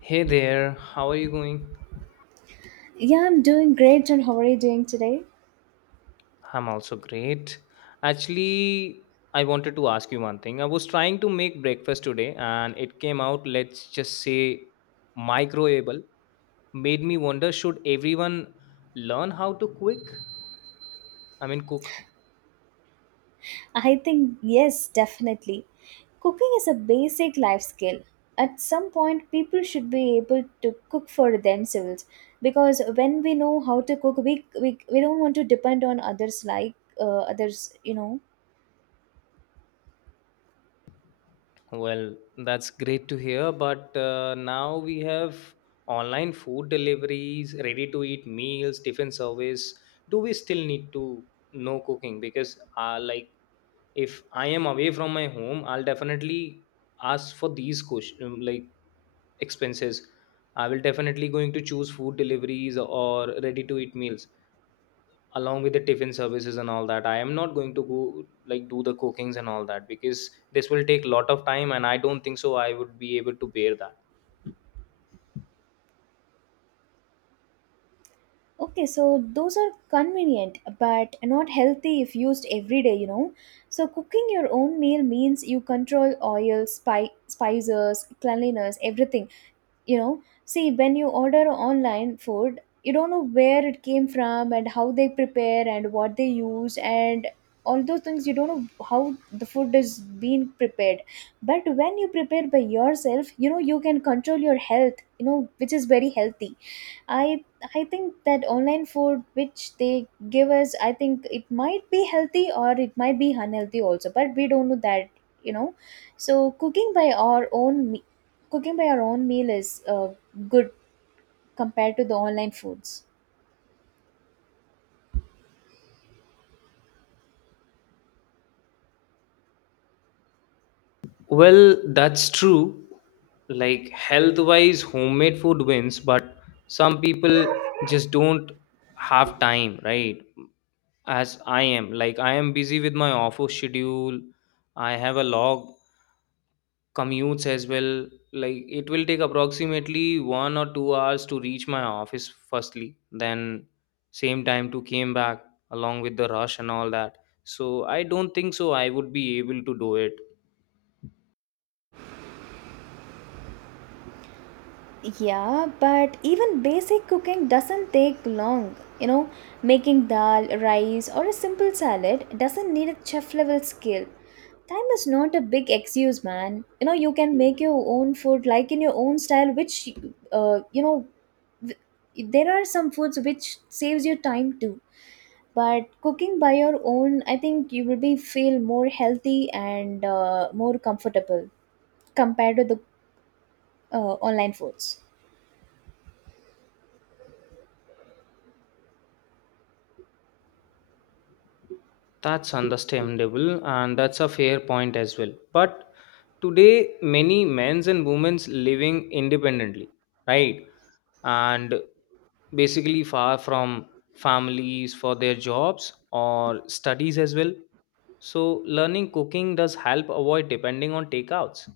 Hey there, how are you going? Yeah, I'm doing great. And how are you doing today? I'm also great. Actually, I wanted to ask you one thing. I was trying to make breakfast today and it came out, let's just say, microwavable. Made me wonder should everyone learn how to cook? I mean, cook. I think, yes, definitely. Cooking is a basic life skill. At some point, people should be able to cook for themselves because when we know how to cook, we don't want to depend on others like others, you know. Well, that's great to hear, but now we have online food deliveries, ready to eat meals, tiffin service. Do we still need to know cooking? Because, if I am away from my home, I'll definitely ask for these question, like expenses. I will definitely going to choose food deliveries or ready to eat meals along with the tiffin services and all that. I am not going to go like do the cookings and all that because this will take a lot of time and I don't think so I would be able to bear that. Okay, so those are convenient but not healthy if used every day, you know. So cooking your own meal means you control oil, spices, cleanliness, everything. You know, see, when you order online food, you don't know where it came from and how they prepare and what they use, and all those things. You don't know how the food is being prepared, but when you prepare by yourself, you know, you can control your health, you know, which is very healthy. I I think that online food which they give us, I think it might be healthy or it might be unhealthy also, but we don't know that, you know. So cooking by our own meal is good compared to the online foods. Well, that's true. Like health wise, homemade food wins, but some people just don't have time, right? As I am. Like I am busy with my office schedule. I have a log commutes as well. Like it will take approximately 1 or 2 hours to reach my office firstly, then same time to came back along with the rush and all that. So I don't think so I would be able to do it. Yeah, but even basic cooking doesn't take long. You know, making dal, rice, or a simple salad doesn't need a chef level skill. Time is not a big excuse, man. You know, you can make your own food like in your own style, which, you know, there are some foods which saves you time too. But cooking by your own, I think you will be feel more healthy and more comfortable compared to the online foods. That's understandable and that's a fair point as well. But today many men's and women's living independently, right? And basically far from families for their jobs or studies as well, so learning cooking does help avoid depending on takeouts.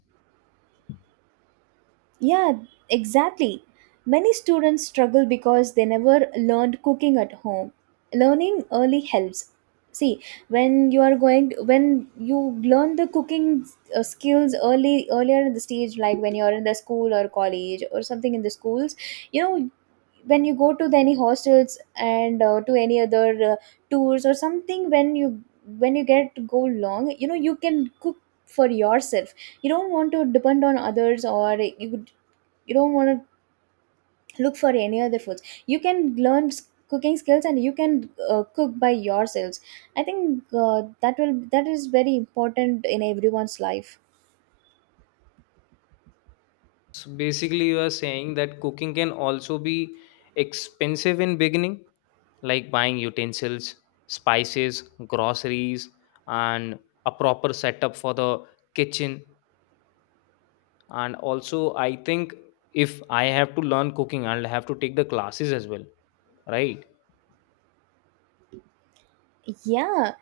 Yeah, exactly. Many students struggle because they never learned cooking at home. Learning early helps. See, when you learn the cooking skills early, earlier in the stage, like when you're in the school or college or something in the schools, you know, when you go to the, any hostels and to any other tours or something, when you get to go long, you know, you can cook for yourself. You don't want to depend on others, or you don't want to look for any other foods. You can learn s- cooking skills and you can cook by yourselves. I think that is very important in everyone's life. So basically you are saying that cooking can also be expensive in beginning, like buying utensils, spices, groceries, and a proper setup for the kitchen. And also I think if I have to learn cooking, I'll have to take the classes as well, right? Yeah.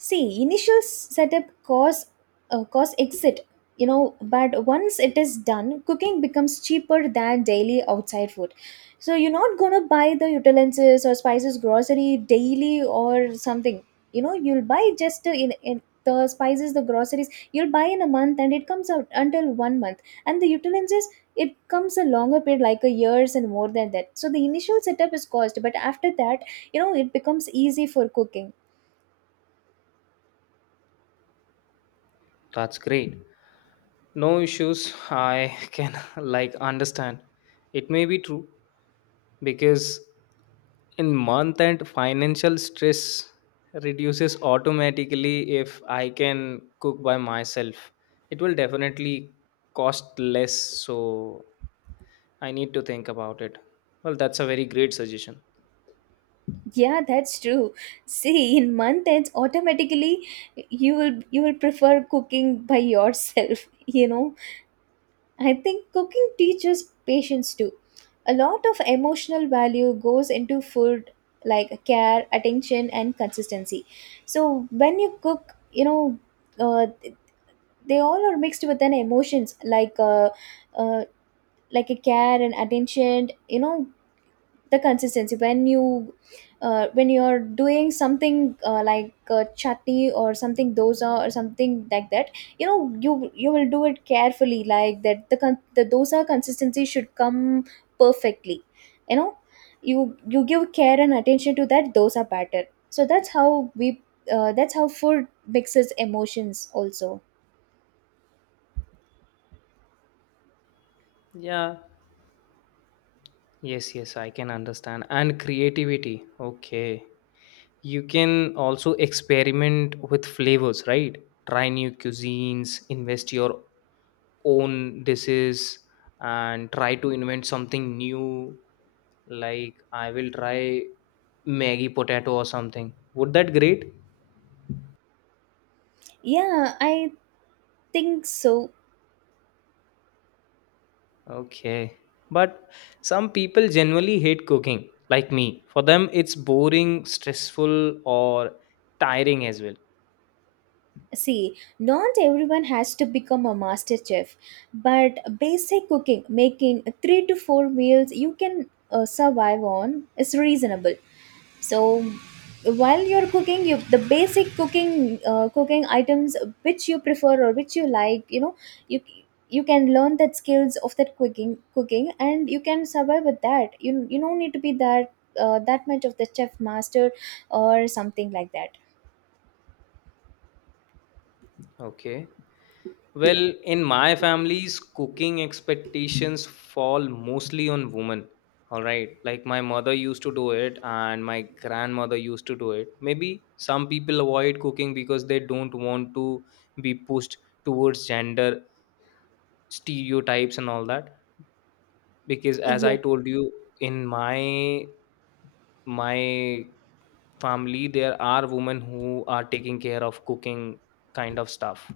See, setup cause cause exit, you know, but once it is done, cooking becomes cheaper than daily outside food. So you're not gonna buy the utensils or spices grocery daily or something. You know, you'll buy just in the spices, the groceries you'll buy in a month, and it comes out until one month. And the utensils, it comes a longer period, like a years and more than that. So the initial setup is cost, but after that, you know, it becomes easy for cooking. That's great. No issues. I can like understand. It may be true because in month end financial stress reduces automatically if I can cook by myself. It will definitely cost less, so I need to think about it. Well, that's a very great suggestion. Yeah, that's true. See, in month ends, automatically you will prefer cooking by yourself. You know, I think cooking teaches patience too. A lot of emotional value goes into food, like care, attention, and consistency. So when you cook, you know, uh, they all are mixed with an emotions uh, like a care and attention. You know, the consistency when you when you're doing something like chutney or something dosa or something like that, you know, you will do it carefully like that the the dosa consistency should come perfectly. You know, you give care and attention to that dosa batter. So that's how we that's how food mixes emotions also. Yeah. Yes, yes, I can understand. And creativity. Okay. You can also experiment with flavors, right? Try new cuisines, invest your own dishes, and try to invent something new. Like I will try maggie potato or something. Would that great? Yeah, I think so. Okay, but some people generally hate cooking like me. For them it's boring, stressful or tiring as well. See, not everyone has to become a master chef, but basic cooking, making three to four meals you can survive on, is reasonable. So, while you're cooking, you the basic cooking cooking items which you prefer or which you like, you know, you you can learn that skills of that cooking, and you can survive with that. You don't need to be that that much of the chef master or something like that. Okay. Well, in my family's cooking expectations fall mostly on women. All right. Like my mother used to do it and my grandmother used to do it. Maybe some people avoid cooking because they don't want to be pushed towards gender stereotypes and all that. Because as I Yeah. told you, in my family there are women who are taking care of cooking kind of stuff.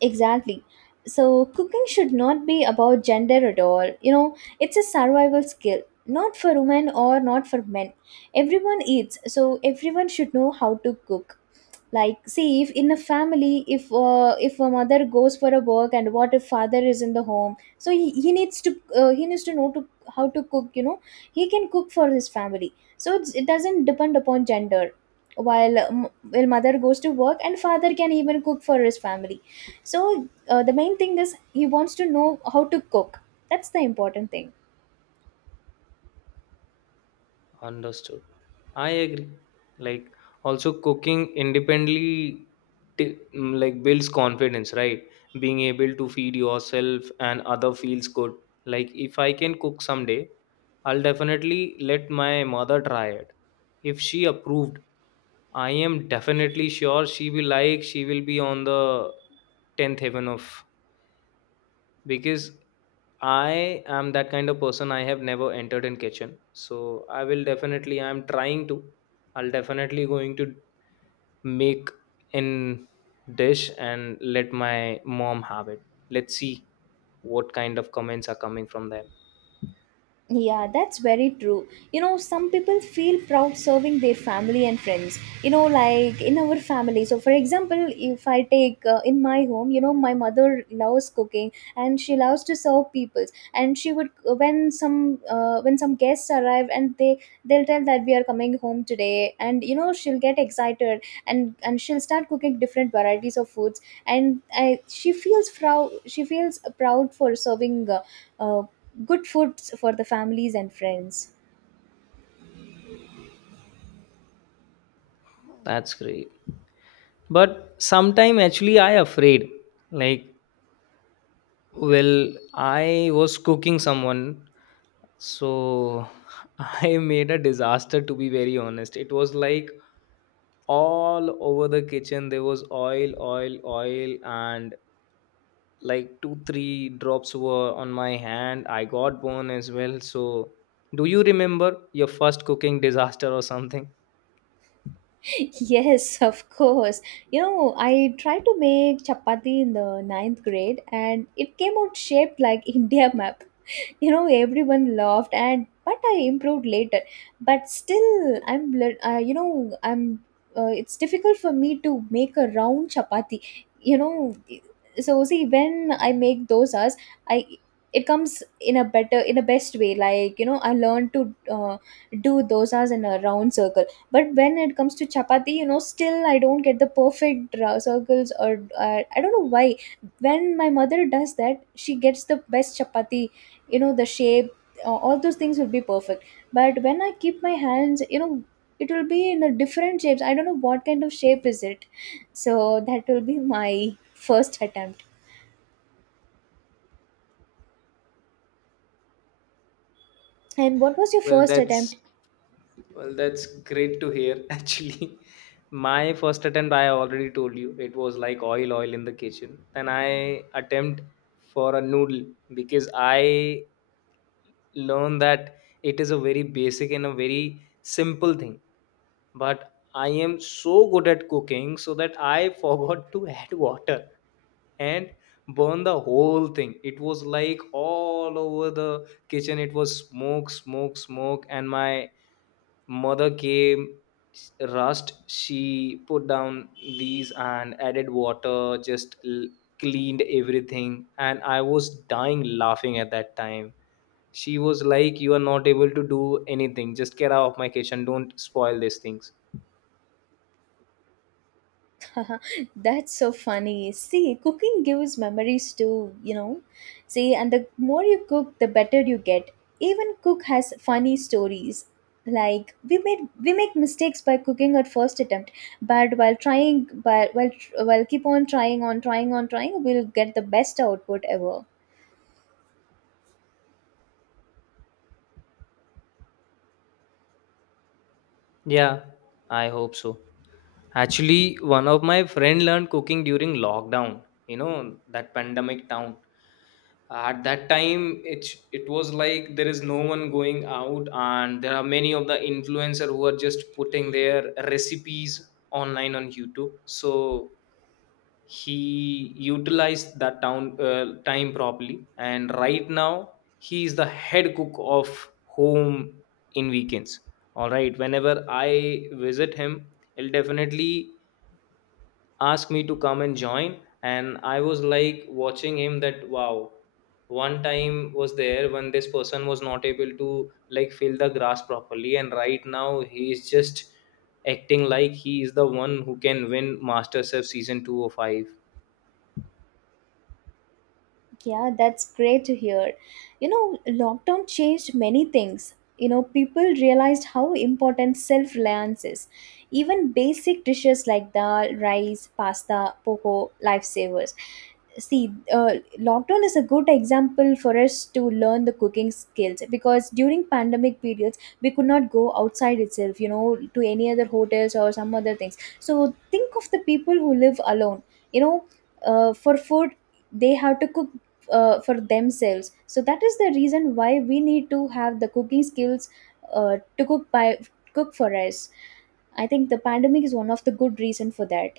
Exactly. So, cooking should not be about gender at all. You know, it's a survival skill, not for women or not for men. Everyone eats, so everyone should know how to cook. Like, see, if in a family, if a mother goes for a work and what if father is in the home, so he needs to know to how to cook, you know. He can cook for his family, so it doesn't depend upon gender. While while mother goes to work and father can even cook for his family. So the main thing is he wants to know how to cook. That's the important thing. Understood. I agree. Like also cooking independently like builds confidence, right? Being able to feed yourself and other feels good. Like if I can cook someday, I'll definitely let my mother try it. If she approved, I am definitely sure she will, like she will be on the 10th heaven of, because I am that kind of person. I have never entered in kitchen, so I will definitely, I'm trying to, I'll definitely going to make in dish and let my mom have it. Let's see what kind of comments are coming from them. Yeah, that's very true. You know, some people feel proud serving their family and friends. You know, like in our family. So, for example, if I take in my home, you know, my mother loves cooking and she loves to serve people. And she would when some guests arrive and they'll tell that we are coming home today, and you know she'll get excited and she'll start cooking different varieties of foods. And I, she feels proud. She feels proud for serving. Uh, good food for the families and friends. That's great, but sometime actually I afraid. Like, well, I was cooking someone, so I made a disaster, to be very honest. It was like all over the kitchen, there was oil, oil, oil, and like two three drops were on my hand. I got burned as well. So do you remember your first cooking disaster or something? Yes, of course. You know, I tried to make chapati in the ninth grade and it came out shaped like India map. You know, everyone laughed, and but I improved later. But still I'm you know I'm it's difficult for me to make a round chapati, you know. So see when I make dosas, I it comes in a best way, like, you know, I learned to uh, do dosas in a round circle. But when it comes to chapati, you know, still I don't get the perfect circles or I don't know why. When my mother does that she gets the best chapati, you know, the shape, all those things will be perfect. But when I keep my hands, you know, it will be in a different shapes. I don't know what kind of shape is it. So that will be my first attempt. And what was your Well, first that's, attempt? well, that's great to hear. Actually, my first attempt, I already told you, it was like oil, oil in the kitchen. And I attempt for a noodle because I learned that it is a very basic and a very simple thing. But I am so good at cooking so that I forgot to add water and burn the whole thing. It was like all over the kitchen. It was smoke, smoke, smoke, and my mother came rushed. She put down these and added water, just cleaned everything, and I was dying laughing at that time. She was like, "You are not able to do anything. Just get out of my kitchen. Don't spoil these things." That's so funny. See, cooking gives memories too, you know. See, and the more you cook, the better you get. Even cook has funny stories. Like we make mistakes by cooking at first attempt, but while trying, but while keep on trying we'll get the best output ever. Yeah, I hope so. Actually, one of my friend learned cooking during lockdown, you know, that pandemic town. At that time, it was like there is no one going out and there are many of the influencer who are just putting their recipes online on YouTube. So he utilized that town, time properly, and right now he is the head cook of home in weekends. All right, whenever I visit him, he'll definitely ask me to come and join. And I was like watching him that wow, one time was there when this person was not able to like fill the grass properly, and right now he is just acting like he is the one who can win masterchef season 205. Yeah, that's great to hear. You know, lockdown changed many things. You know, people realized how important self reliance is. Even basic dishes like dal, rice, pasta, poco, lifesavers. See, lockdown is a good example for us to learn the cooking skills, because during pandemic periods we could not go outside itself, you know, to any other hotels or some other things. So think of the people who live alone. You know, for food they have to cook for themselves. So that is the reason why we need to have the cooking skills to cook by cook for us. I think the pandemic is one of the good reason for that.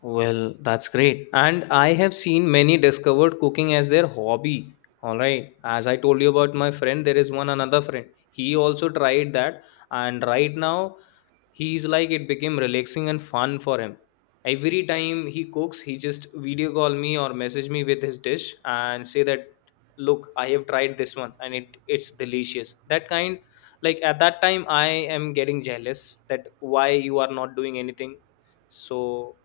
Well, that's great. And I have seen many discovered cooking as their hobby. All right. As I told you about my friend, there is one another friend. He also tried that. And right now, he's like it became relaxing and fun for him. Every time he cooks, he just video call me or message me with his dish and say that, look, I have tried this one and it's delicious, that kind. Like at that time I am getting jealous that why you are not doing anything. So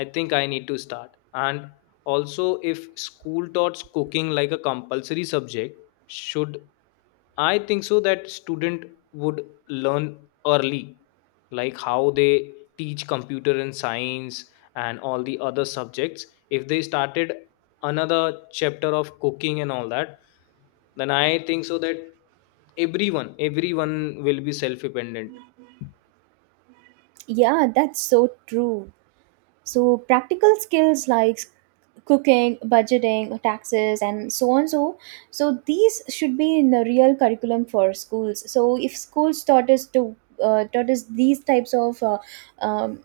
I think I need to start. And also if school taught cooking like a compulsory subject, should, I think so that student would learn early, like how they teach computer and science and all the other subjects. If they started another chapter of cooking and all that, then I think so that everyone, everyone will be self-dependent. Yeah, that's so true. So practical skills like cooking, budgeting, taxes, and so on. So so these should be in the real curriculum for schools. So if schools taught us to taught us these types of um,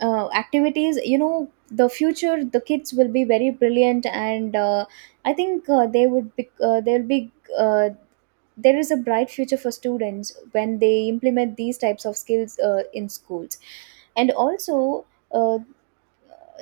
activities, you know, the future the kids will be very brilliant. And I think they'll be uh, there is a bright future for students when they implement these types of skills in schools. And also uh,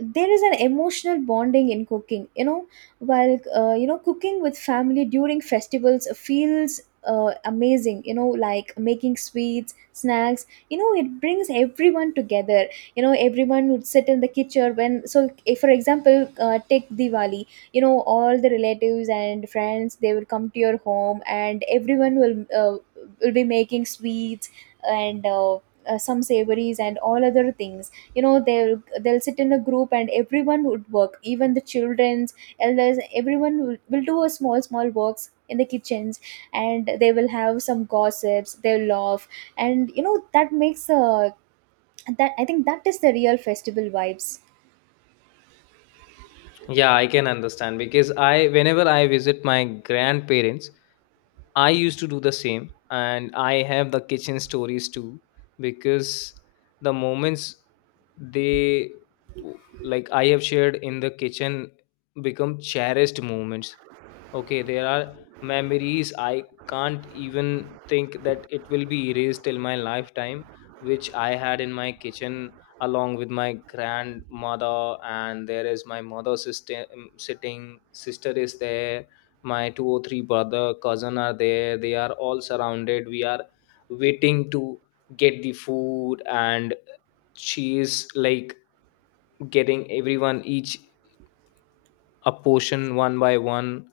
there is an emotional bonding in cooking, you know. While you know, cooking with family during festivals feels amazing, you know, like making sweets snacks, you know, it brings everyone together. You know, everyone would sit in the kitchen when, so if for example take Diwali. You know, all the relatives and friends they will come to your home, and everyone will be making sweets and some savories and all other things. You know, they'll sit in a group and everyone would work, even the children's elders. Everyone will do a small small works in the kitchens. And they will have some gossips, they'll laugh, and you know that makes a that I think that is the real festival vibes. Yeah, I can understand because I, whenever I visit my grandparents, I used to do the same, and I have the kitchen stories too because the moments they, like I have shared in the kitchen become cherished moments. Okay, there are memories I can't even think that it will be erased till my lifetime, which I had in my kitchen along with my grandmother. And there is my mother sister, sitting, sister is there, my two or three brother cousin are there, they are all surrounded. We are waiting to get the food, and she is like getting everyone each a portion one by one.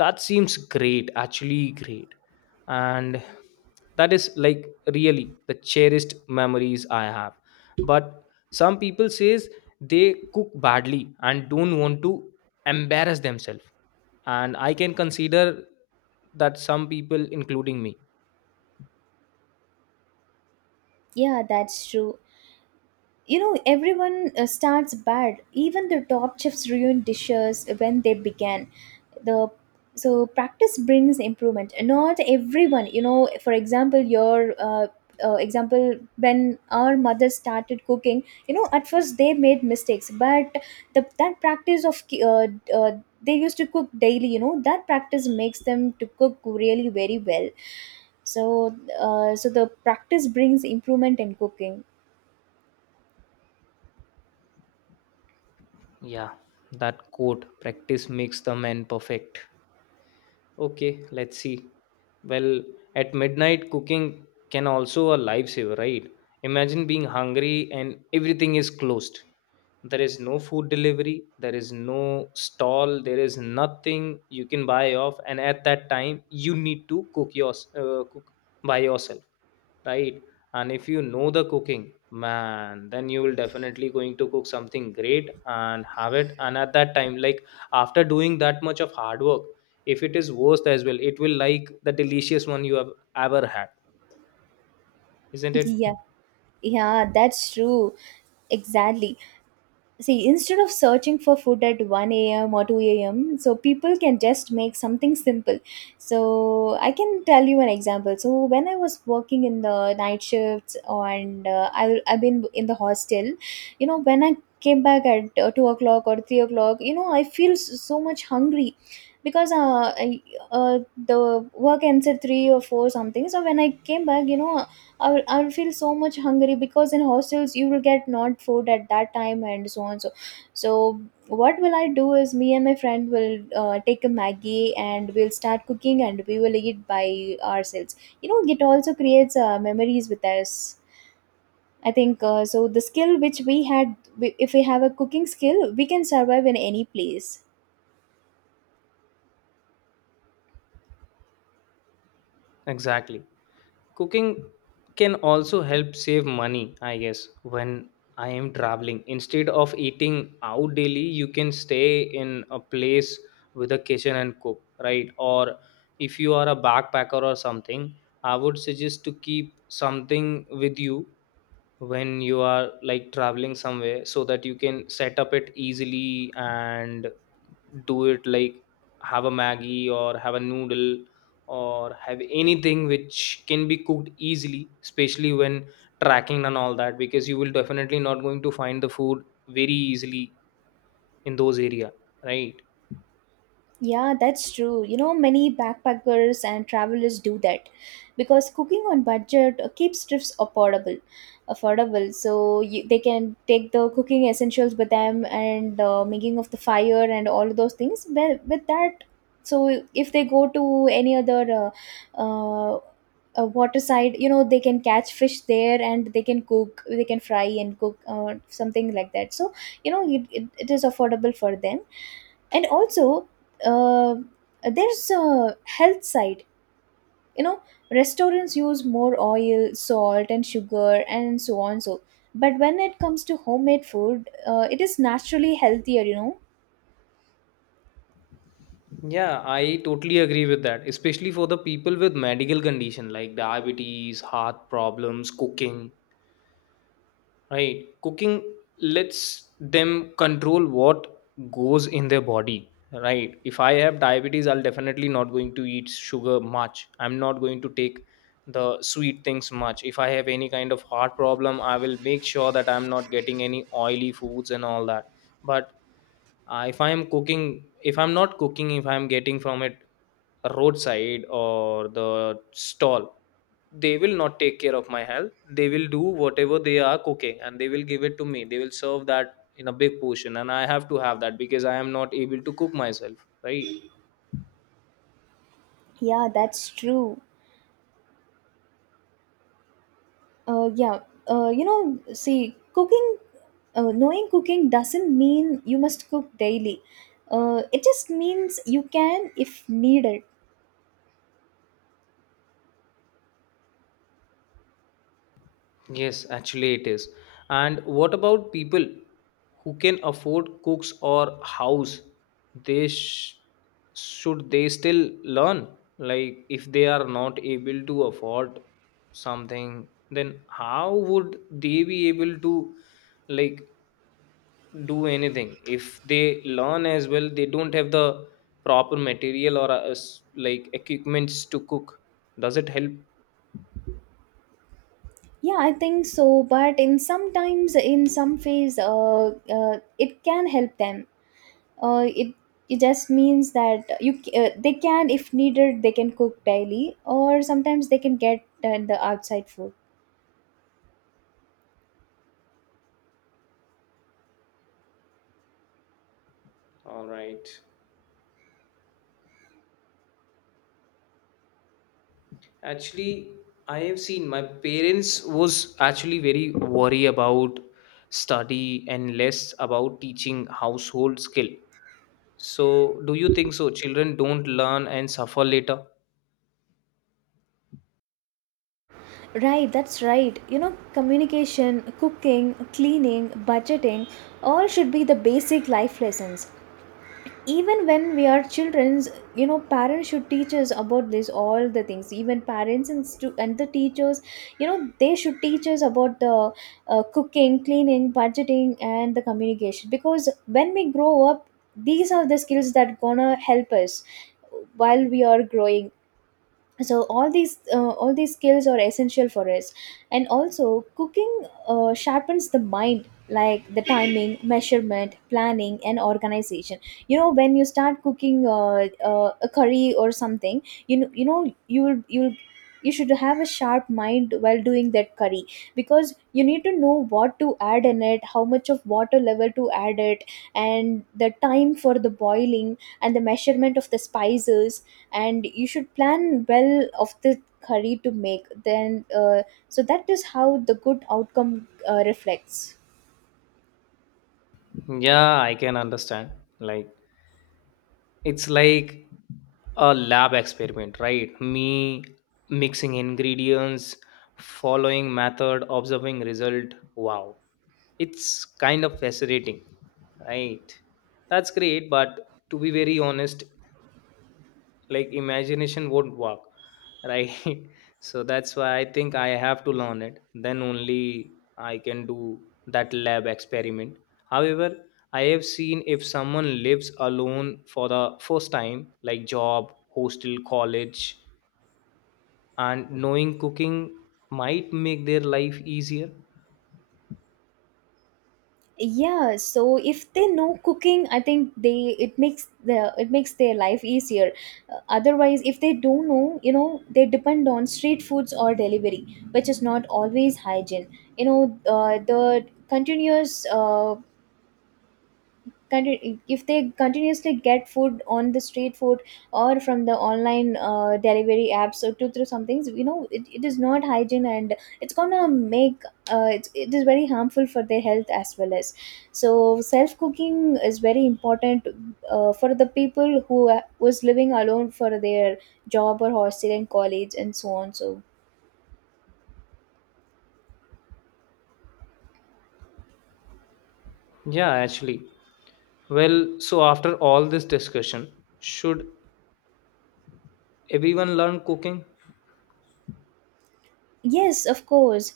That seems great, actually great. And that is like really the cherished memories I have. But some people says they cook badly and don't want to embarrass themselves, and I can consider that some people including me. Yeah, that's true. You know, everyone starts bad. Even the top chefs ruin dishes when they began. The so practice brings improvement. Not everyone, you know, for example, your example, when our mothers started cooking, you know, at first they made mistakes, but the that practice of uh, they used to cook daily. You know, that practice Makes them to cook really very well. So so the practice brings improvement in cooking. Yeah, that quote, practice makes the man perfect. Okay, let's see. Well, at midnight, cooking can also a lifesaver, right? Imagine being hungry and everything is closed. There is no food delivery, there is no stall, there is nothing you can buy off, and at that time, you need to cook yours, cook by yourself, right? And if you know the cooking man, then you will definitely going to cook something great and have it. And at that time, like, after doing that much of hard work, if it is worst as well, it will like the delicious one you have ever had, isn't it? Yeah, yeah, that's true, exactly. See, instead of searching for food at 1 a.m or 2 a.m, so people can just make something simple. So I can tell you an example. So when I was working in the night shifts and I've been in the hostel, you know, when I came back at 2 o'clock or 3 o'clock, you know, I feel so much hungry, because uh, the work ends at 3 or 4 something. So when I came back, you know, I will feel so much hungry, because in hostels you will get not food at that time and so on. So so what will I do is, me and my friend will take a Maggie and we'll start cooking and we will eat by ourselves. You know, it also creates memories with us. I think so the skill which we had, if we have a cooking skill, we can survive in any place. Exactly. Cooking can also help save money, I guess, when I am traveling. Instead of eating out daily, you can stay in a place with a kitchen and cook, right? Or if you are a backpacker or something, I would suggest to keep something with you when you are like traveling somewhere so that you can set up it easily and do it. Like have a maggie or have a noodle or have anything which can be cooked easily, especially when tracking and all that, because you will definitely not going to find the food very easily in those area, right? Yeah, that's true. You know, many backpackers and travelers do that because cooking on budget keeps trips affordable. Affordable. So you, they can take the cooking essentials with them and making of the fire and all of those things. Well, with that, so if they go to any other uh, uh, water side, you know, they can catch fish there and they can cook, they can fry and cook something like that. So you know, it is affordable for them, and also uh, there's a health side, you know, restaurants use more oil, salt and sugar and so on. So but when it comes to homemade food, it is naturally healthier, you know. Yeah, I totally agree with that, especially for the people with medical condition like diabetes, heart problems. Cooking, right. Cooking lets them control what goes in their body. Right. If I have diabetes, I'll definitely not going to eat sugar much. I'm not going to take the sweet things much. If I have any kind of heart problem, I will make sure that I'm not getting any oily foods and all that. But if I'm cooking, if I'm not cooking, if I'm getting from it roadside or the stall, they will not take care of my health. They will do whatever they are cooking and they will give it to me. They will serve that in a big portion and I have to have that because I am not able to cook myself, right? Yeah, that's true. uh, yeah you know, see, cooking, knowing cooking doesn't mean you must cook daily. It just means you can if needed. Yes, actually it is. And what about people who can afford cooks or house, they should they still learn? Like if they are not able to afford something, then how would they be able to, like, do anything if they learn as well? They don't have the proper material or like equipments to cook. Does it help? Yeah, I think so. But in sometimes, in some phase, it can help them. It it just means that they can, if needed, they can cook daily, or sometimes they can get the outside food. All right. Actually, I have seen my parents was actually very worry about study and less about teaching household skill. So do you think so children don't learn and suffer later? Right, that's right. You know, communication, cooking, cleaning, budgeting, all should be the basic life lessons. Even when we are children, you know, parents should teach us about this all the things. Even parents and and the teachers, you know, they should teach us about the cooking, cleaning, budgeting and the communication, because when we grow up, these are the skills that gonna help us while we are growing. So all these skills are essential for us. And also cooking sharpens the mind, like the timing, measurement, planning and organization. You know, when you start cooking a curry or something, you know, you know you'll you will, you should have a sharp mind while doing that curry, because you need to know what to add in it, how much of water level to add it, and the time for the boiling and the measurement of the spices. And you should plan well of the curry to make. Then so that is how the good outcome reflects. Yeah, I can understand. Like it's like a lab experiment, right? Me mixing ingredients, following method, observing result, wow, it's kind of fascinating, right? That's great, but to be very honest, like imagination won't work, right? So that's why I think I have to learn it, then only I can do that lab experiment. However, I have seen if someone lives alone for the first time, like job, hostel, college, and knowing cooking might make their life easier. Yeah, so if they know cooking, I think they, it makes the, it makes their life easier. Otherwise, if they don't know, you know, they depend on street foods or delivery, which is not always hygiene. You know, the continuous if they continuously get food on the street food, or from the online delivery apps or two through some things, you know, it is not hygiene, and it's gonna make it it is very harmful for their health as well. As so self cooking is very important for the people who was living alone for their job or hostel and college and so on. So Yeah, actually. Well, so after all this discussion, should everyone learn cooking? yes, of course,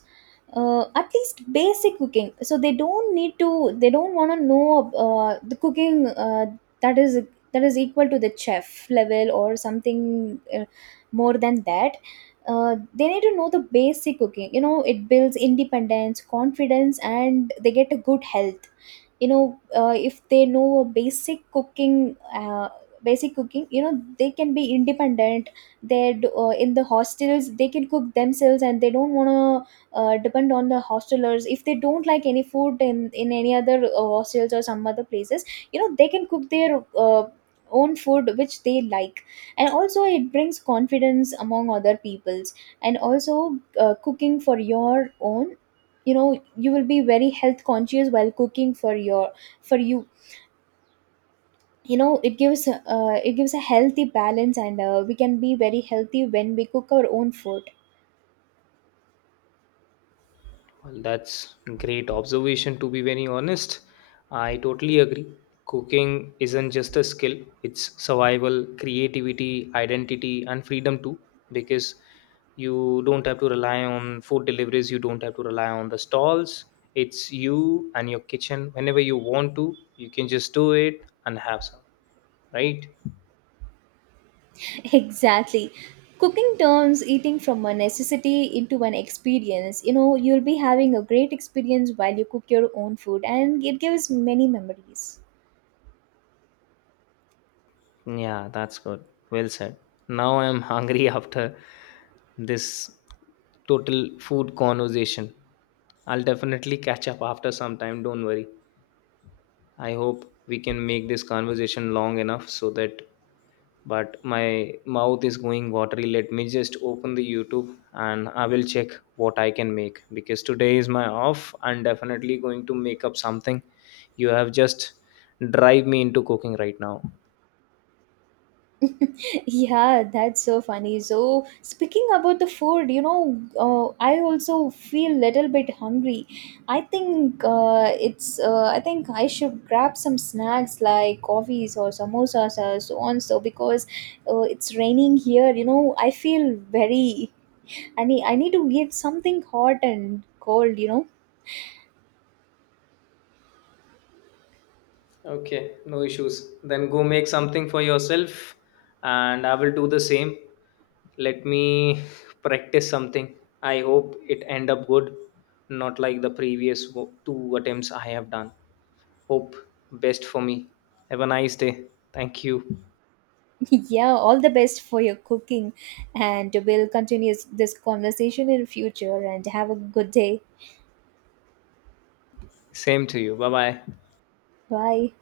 at least basic cooking. So they don't need to, they don't want to know the cooking, that is, that is equal to the chef level or something. More than that, they need to know the basic cooking. You know, it builds independence, confidence and they get a good health. You know, if they know a basic cooking, basic cooking, you know, they can be independent. In the hostels they can cook themselves and they don't want to depend on the hostelers if they don't like any food in any other hostels or some other places. You know, they can cook their own food which they like. And also it brings confidence among other peoples. And also cooking for your own, you know, you will be very health conscious while cooking for your, for you. You know, it gives a healthy balance and we can be very healthy when we cook our own food. Well, that's great observation, to be very honest. I totally agree. Cooking isn't just a skill, it's survival, creativity, identity, and freedom too. Because you don't have to rely on food deliveries, you don't have to rely on the stalls. It's you and your kitchen. Whenever you want to, you can just do it and have some, right? Exactly. Cooking turns eating from a necessity into an experience. You know, you'll be having a great experience while you cook your own food, and it gives many memories. Yeah, that's good. Well said. Now I am hungry after this total food conversation. I'll definitely catch up after some time, don't worry. I hope we can make this conversation long enough so that, but my mouth is going watery. Let me just open the YouTube and I will check what I can make because today is my off. I'm definitely going to make up something. You have just drive me into cooking right now. Yeah, that's so funny. So speaking about the food, you know, I also feel little bit hungry. I think it's I think I should grab some snacks like coffees or samosas or so on. So because it's raining here, you know, I feel very, I need to get something hot and cold, you know. Okay, no issues. Then go make something for yourself, and I will do the same. Let me practice something. I hope it end up good, not like the previous two attempts I have done. Hope best for me. Have a nice day. Thank you. Yeah, all the best for your cooking, and we'll continue this conversation in future, and have a good day. Same to you. Bye bye. Bye.